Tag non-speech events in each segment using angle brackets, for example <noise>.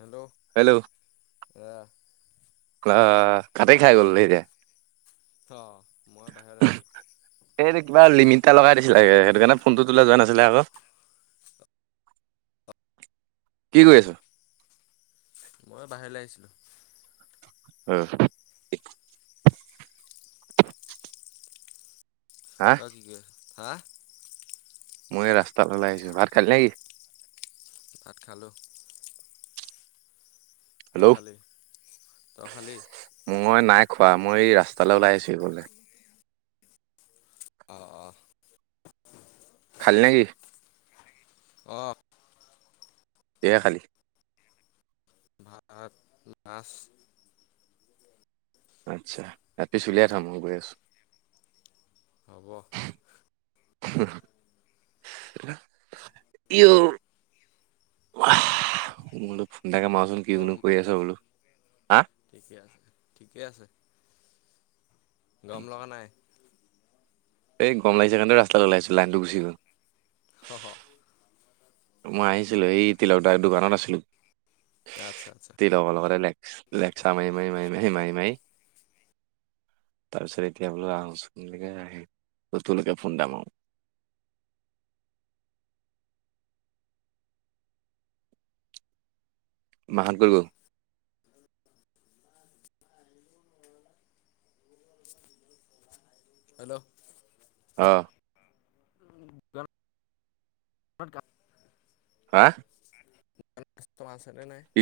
Hello hello? এয়া কোৱ কাটে খাই গ'ল এতিয়া। অ', মই বাহিৰত আছিলোঁ। এই যে কিবা লিমিট এটা লগাই দিছে চাগে। সেইটো কাৰণে ফোনটো তোলে যোৱা নাছিলে আক। কি কৰি আছ? মই বাহিৰলে আহিছিলোঁ। অ' <unintelligible> হা তই কি কৰি আছ? হা? মই ৰাস্তাত ওলাই আহিছোঁ। ভাত খালি নেকি? ভাত খালোঁ। হেল্ল' তই খালি? তই খালি? মই নাই খোৱা। মই এই ৰাস্তালৈ ওলাই আহিছোঁ অকলে। অ' - অ'। খালি নেকি? অ'। কিহে খালি? ভাত মাছ আচ্ছা এপিচ উলিয়াই থ মই গৈ আছো হ'ব ই অ বোলো ফোন এটাকে মাৰোচোন কিকোনো গৰম কৰি আছ বোলো হা ঠিকে আছে ঠিকে আছে গৰম লগা নাই। এই গৰম লাগিছে কাৰণে ৰাস্তাত ওলাই আহিছোঁ লাইনটো গুচি গল স স মই আহিছিলো এই তিলক দাৰ দোকানত আছিলো আচ্ছা আচ্ছা তিলকৰ লগতে লে লেকচাৰ মাৰী মাৰী মৰী মাৰী মাৰী মাৰি তাৰ পিছত এতিয়া বোলো আহচোনকে আহ ত তুলোকে ফোন এটা মাৰো <unintelligible> মাহত ক'ত গল হেল্ল'। আহ। <unintelligible> হা। কি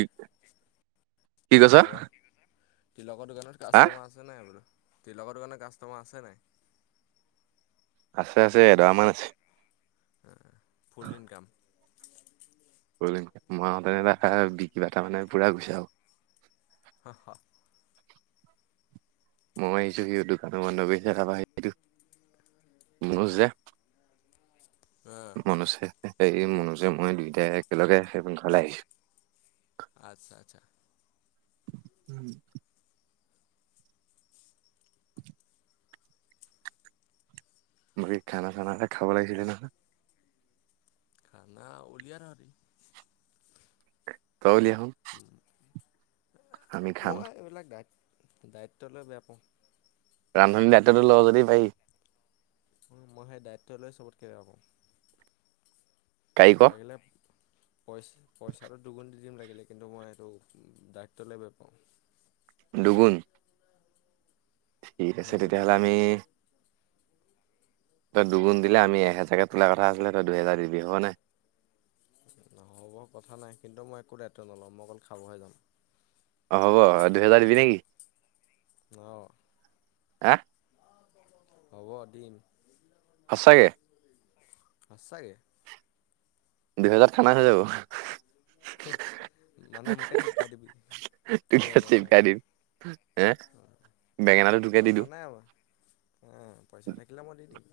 কি কৈছ তিলকৰ দোকানত হা কাষ্টমাৰ আছে নাই বোলো তিলকৰ দোকানত কাষ্টমাৰ আছে নাই। আছে আছে এডৰা মান আছে। ফুল ইনকাম। <unintelligible> হ। মই আহিছো সিহঁতৰ দোকানো বন্ধ কৰিছে তাবা সিটো। মনুজ দে, মনুছে। সেই মনোজে মই দুয়োটাই একেলগে সেই পান ঘলে আহিছো। আচ্ছা আচ্ছা। উম। বাকি খানা চানা এটা খাব লাগিছিলে নহয়। খানা উলিয়া তহতি। তই উলিয়া ক, আমি খাম। মই এইবিলাক দায়িত দায়িত্ব লৈ বেয়া পাওঁ। ৰান্ধনী দায়িত্বতো লওঁ যদি পাৰি। মই সেই দায়িত্ব লৈ চবতকে বেয়া পাও। কাৰিকৰ লাগিলে পইচা পইচাটো দুগুণ দি। দিম লাগিলে কিন্তু মই সেইটো দায়িত্বলৈ বেয়া পাওঁ। দুগুণ। ঠিক আছে উম, তেতিয়াহ'লে আমি। তই দুগুণ দিলে আমি এহেজাৰকে তোলাৰ কথা আছিলে তই দুহেজাৰ দিবি হ'বনে। নহ'ব কথা নাই কিন্তু মই একো দায়িত্ব নলও মই অকল খাবহে যাম। অ হ'ব দুহেজাৰ দিবি নেকি। অৱ। হা। হ'ব দিম। সঁচাকে সঁচাকে দুহেজাৰ খানা হৈ যাব। <unintelligible> মোকে চিপকাই দিবি বেঙেনা <unintelligible> বেঙেনাটো তোকে দি কথা দিওঁ নাই আমাৰ হ পইচা থাকিলে মই দি দিম।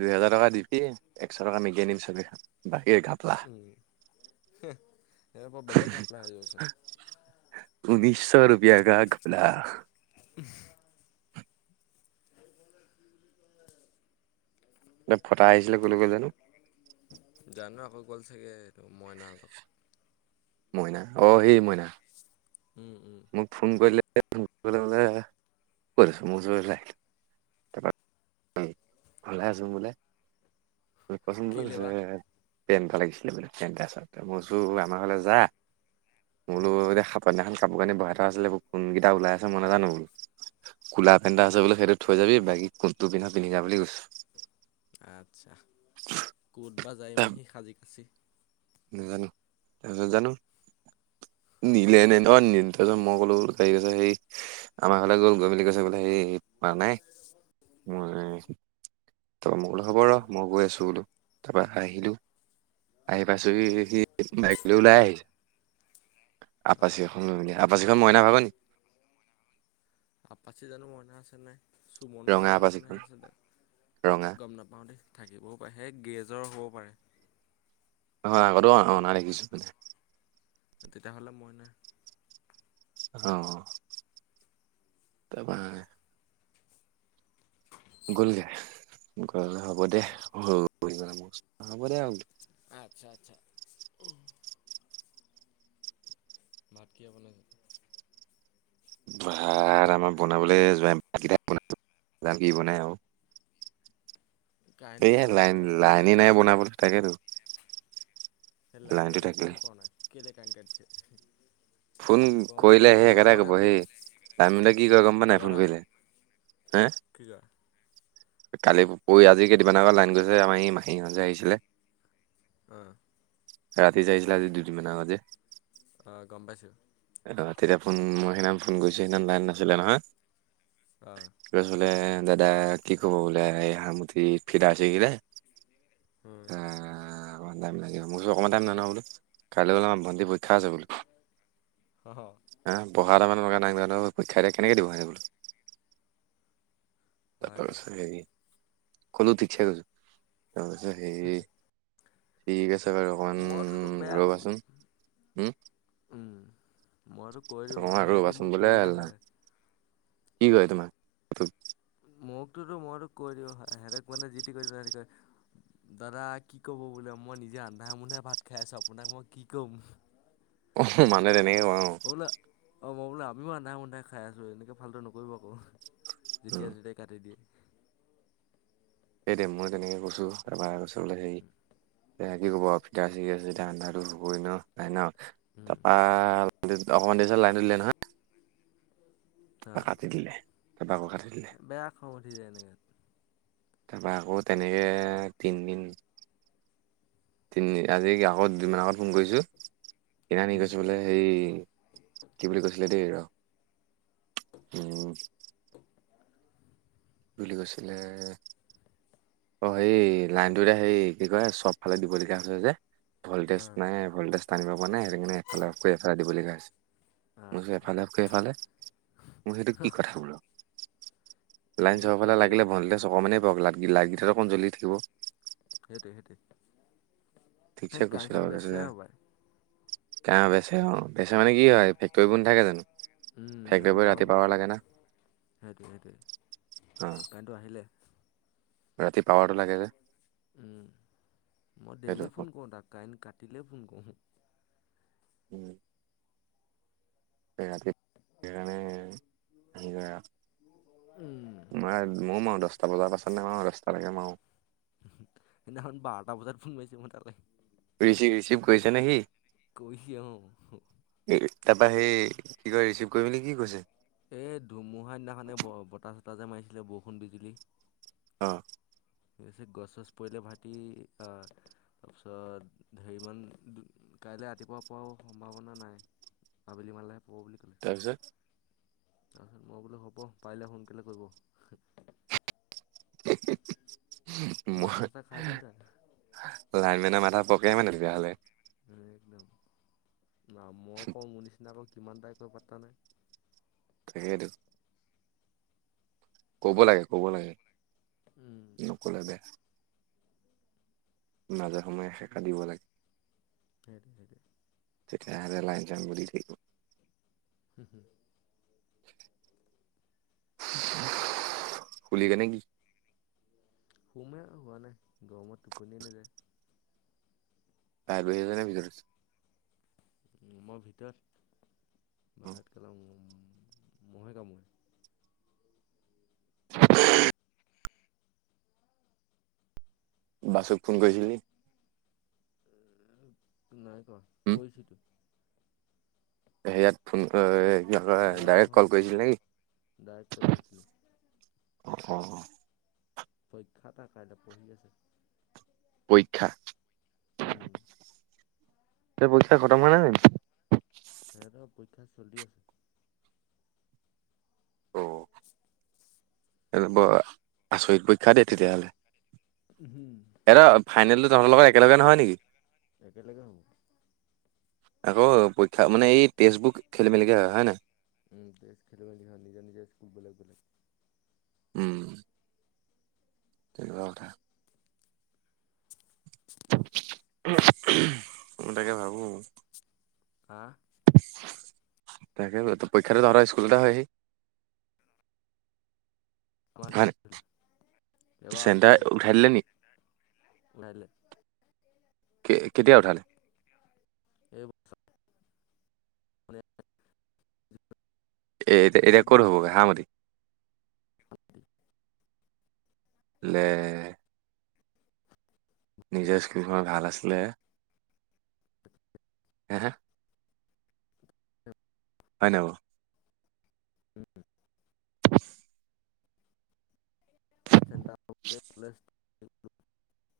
দুই হোজাৰ টকা দিবি একশ টকা মেগি নিম চব বাকীৰ গাপলা। এ বেলেগ ঘাপলাই হৈ যাবচোন। চ ৰূপয়া কা ঘাপলা। উ। এ ফটা আহিছিলে ক'লৈ গ' জানো। জানো আকৌ গ'ল চাগে মইনা তত। মইনা অ সেই মইনা। উম উম, মোক ফোন কৰিলে ফ বলে কৰিছো মোৰ চ ল তাৰপ ভালে আছো বোলে। কেলে বা পচন্দন্দছে। পেণ্ট লাগিছিলে বোলে পেণ্ট এটা আচতে মোৰ জো আমাৰ হলে যা। বোলো অঁ এ দে পতনাখখন কাপোৰ কানি বহ এ থ আছিলে কোনকেইটা ওলাই আছে মই নাজানো বোল। কুলা পেন্টা আছে সেইটো থৈ যাবি বাকী কোনটো পিন্ধ পিন্ধি য বুলি কৈছো। আচ্ছা ক'ত বা যায় ইমান সি সাজি ক আচি নেজানো নেজানো অহ নিলে নে অ নিল। তাৰপিছত মই ক'লোঁ তাই কৈছে সৰি আমাৰ ফালে গ'ল গৈ মেলি কৈছে বোলে সেই পা নাই। মই ত মই কলো হ'ব ৰ মই গৈ আছো বোলো তাৰপৰা আহিলো আহি। পাইছোসি সি বাইক লৈ ওলাই আহিছ আপাচি আহ এখন লৈ মেলি। আপাচিখন মইনা ভাগনি। আপাচি জানো মইনাই চলায়। ৰঙা চুমনৰ আপাচিখন এখনহে আছে দে ৰঙা গম নাপাওঁ দেই। থাকিবও পাৰে সেই গেৰেজৰ হ'বও পাৰে। নহয় অ কতো অ অনা দেখিছো। <unintelligible> অ তাৰপা। গলগে গল হ'ব দে অঁ সৰু হ'ব দে আৰু। আচ্ছা আচ্ছা। ভাত কিয় বনালী। ভাত আমাৰ বনাবলৈ যোৱ যাম কি বনাই আক। কাৰেণ্টটো এইয় গ'ল লাইন এতিয়া অহা লাইনে বোলে নাই বনাবলৈ তাকেতো। লাইনটো লাইন্মেনক থাকিলে ফোন কৰ না কেলে কাইন কাটছে। ফোন কৰিলে সেই থাকিব একেটাই পৰা নাই কব বুলি ক সেই টাইমিতে কি কয় গম পা নাই কিবা ফোন এটা কৰিলে। হে কি কয়। কালি পৰি আজি কেইদিনমান আগত লাইন গৈছে। আমাৰ ই মাহীহত যে আহিছিলে। আহ। ৰাতি যে আহিছিলে আজি দুদিনমান আগত যে। অঁ গম পাইছোঁ অ তেতিয়া ফোন মই সেইদিনা ফোন কৰিছো সেইদিনা লাইন নাছিলে নহয়। অঁ কি কৈছিলে। দাদা কি ক'ব বোলে এই সামঠি ফিদা ছিঙিলে। অঁ। অণমান টাইম লাগে। মই কৈছোঁ অকমান টাইম নওঁ বোলো কাইলে বুলো ভণ্টি পৰীক্ষা আছে বোলো। হ হ। হা পঢ়া এটামান লগা নাই জ পৰীক্ষা এতিয়া কেনেকৈ দিব স বোলো। হয়তো তাৰপছ হেৰি ক'লো ঠিকঠ কৰিছ। অ সেৰি ঠিক আছে। বাৰু অকমান ম ততো বেয়া ৰ'বাচোন উম কৰিম। উম মইতো কৈ দিওঁ অকমান সিহতি ৰ'বাচোন মোক বোলে কলগীয়া হয়। কি কয় তোমাক তোক। মোকতোতো মইতো কৈ দিওঁ ভাই হেতেক মানে যি টি কয় দিও হেতি কয়। দাদা কি ক'ব বোলে মই নিজে আন্ধা আমন্ধে ভাত খাই আছো আপোনাক মই কি ক'ম। আহ মানহ তেনেকে কয় অ। বোলো অ মই বোলো আমিও আন্ধা মুন্ধাই খাই আছোঁ এনেকৈ ফালটো নকৰিব আকৌ যেতিয়া উম তেতিয়াই কাটি দিয়ে। সেইতে মই তেনেকে কৈছোঁ এবাৰ কৈছে বোলে হেৰি। এ কি কব আৰু ফিতা চিগি আছেয়া অন্ধা টো হবই ন ন। উম তাৰপা অকমান দেৰিচত লাইনত উিলে নহয়। তাপ অ কাট দিলে। তাৰপা আকৌ কাটি দিলে বেয়া খং উঠি যায় এনেক। তাৰপা আকৌ তেনেকে তিনিদিন। তিনি আজি আগত দু মান আগত ফোন কৰিছো। সনানি উম কৈছো বোলে সেই কি বুলি কৈছিলে দেই ৰ। উম। বুলি কৈছিলে। অ হেৰী লাইনটোত হেৰী কি কয় চব ফালে দিবলগীয়া হৈছে যে। ভল্টেজ অ নাই ভল্টেজ টানিব পৰা নাই সেইটোকাৰণে এফালে অফ কৰি এফালে দিবলগীয়া হৈছে। মই কইছো আচ্ছা এফালে অফ কৰি এফালে মই কইছো সেইটো কি কথা বোলো। লাইন হেৰি চব ফালে লাগিলে বে- ভল্টেজ অকণমানে পাব লাইট‌ গিটা অকণমান জ্বলি থাকিব। সেইটোৱেই সেইটোৱেই। ঠিকছে কৈছিলা আৰু বেছি নাই। কাহ বেছি হ'ল। বেছি মানে কি উম হয় ফেক্টৰীবোৰ নথাকে জানো ফেক্টৰীবোৰ ৰাতিপুৱা লাগে না। সেইটোৱেই সেইটোৱেই অ কাৰেণ্ট আহিলে। ৰাতি পাৱাৰটো লাগে যে। মই সেইটো ডেইলি ফোন কৰোঁ তাক কাইণ্ট কাটিলে ফোন কৰোঁ। উম। এই ৰাতি সেই কাৰণে। ওম আহিবা উম, মইও আৰু দশটা বজাৰ পাছত। মানে আৰু দশটা লাগে আৰু। সেইদিনাখন বাৰটা বজাত ফোন মাৰিছো তালে। ৰিচিভ ৰিচিভ কৰিছে নে সি। কৰিছে অহ। তাৰপৰা সেই কি কয় ৰিচিভ কৰি পিনে কি কৈছে। এই ধুমুহা দিনাখনে ব বতাহ চতাহ যে মাৰিছিলে বৰষুণ বিজুলী। অ। পিছে গছ চছ পৰিলে ভাইটি আ তাৰপিছত হেৰিমান। কাইলৈ ৰাতিপুৱা পোৱাও সম্ভাৱনা নাই আবেলি মানে। তাৰপিছত। তাৰপিছত মই বোলে হ'ব পাৰিলে সোনকালে কৰিব। মাথা মই চাথা খাই দিওঁ তাক লাইনমেনৰ মাথা। বকে মানে তেতিয়া হ'লে। একদম না মই কওঁ মোৰ নিচিনা আকৌ। কিমানটাই কয় পত্তা নাই। তাকে তো। কব লাগে কব লাগে উম, নকলে বেয়া। মাজে সময়ে শেষা দিব লাগে। সেইটোৱেই হেৰি। তেতিয়া হলে লাইন চাইনবোৰ দি থাকিব। Home home. <unintelligible> ফুলি কেনে কি। সোমেই শুৱা নাই গৰমত টোপনিয়ে নাযায়। বাহিৰত বহি আছা নে ভিতৰত আছা। উম মই ভিতৰত আছোঁ অ বাহিৰত গেলা ওম। মহে কামুৰিছে। <unintelligible> বাছুক ফোন কৰিছিলি নিকি এ নাই কোৱা কৰিছিলোঁ। হেয়াত ফোন অ। কি কয় ইয়াত ডাইৰেক্ট কল নহয় কৰিছিলি নেকি? ডাইৰেক্ট কল কৰিছিলোঁ। অ। পৰীক্ষা তাৰ কাইলৈ পঢ়ি আছে। পৰীক্ষা উম পৰীক্ষা খতম হৱা নাই নিকি সিহঁতৰ পৰীক্ষা চলি আছে। অ বৰ আচৰিত পৰীক্ষা দে তেতিয়াহ'লে। উম হুম এৰা ফাইনেলটো তহঁতৰ লগত একেলগে নহয় নেকি একেলগে হ'ব আকৌ পৰীক্ষা মানে এই টেষ্ট বুক খেলি মেলি মেলিকে হয় হয় নাই <unintelligible> উম তেনকা কথা ম তাকে ভাবো আহ তাকে পৰীক্ষা ধৰা সদায় স্কুলতে হয়হি আমাৰ <inaudible> হয় ন চেণ্টাৰ উঠাই দিলে নি নাইলৈ কেতিয়া উঠালে এইবোৰ মান এ এতিয়া এতিয়া ক'ত দিয়া হ'ব হা মতি <unintelligible> লে মই ভাল আছিলে হ হয় নাই বাৱ উম <unintelligible>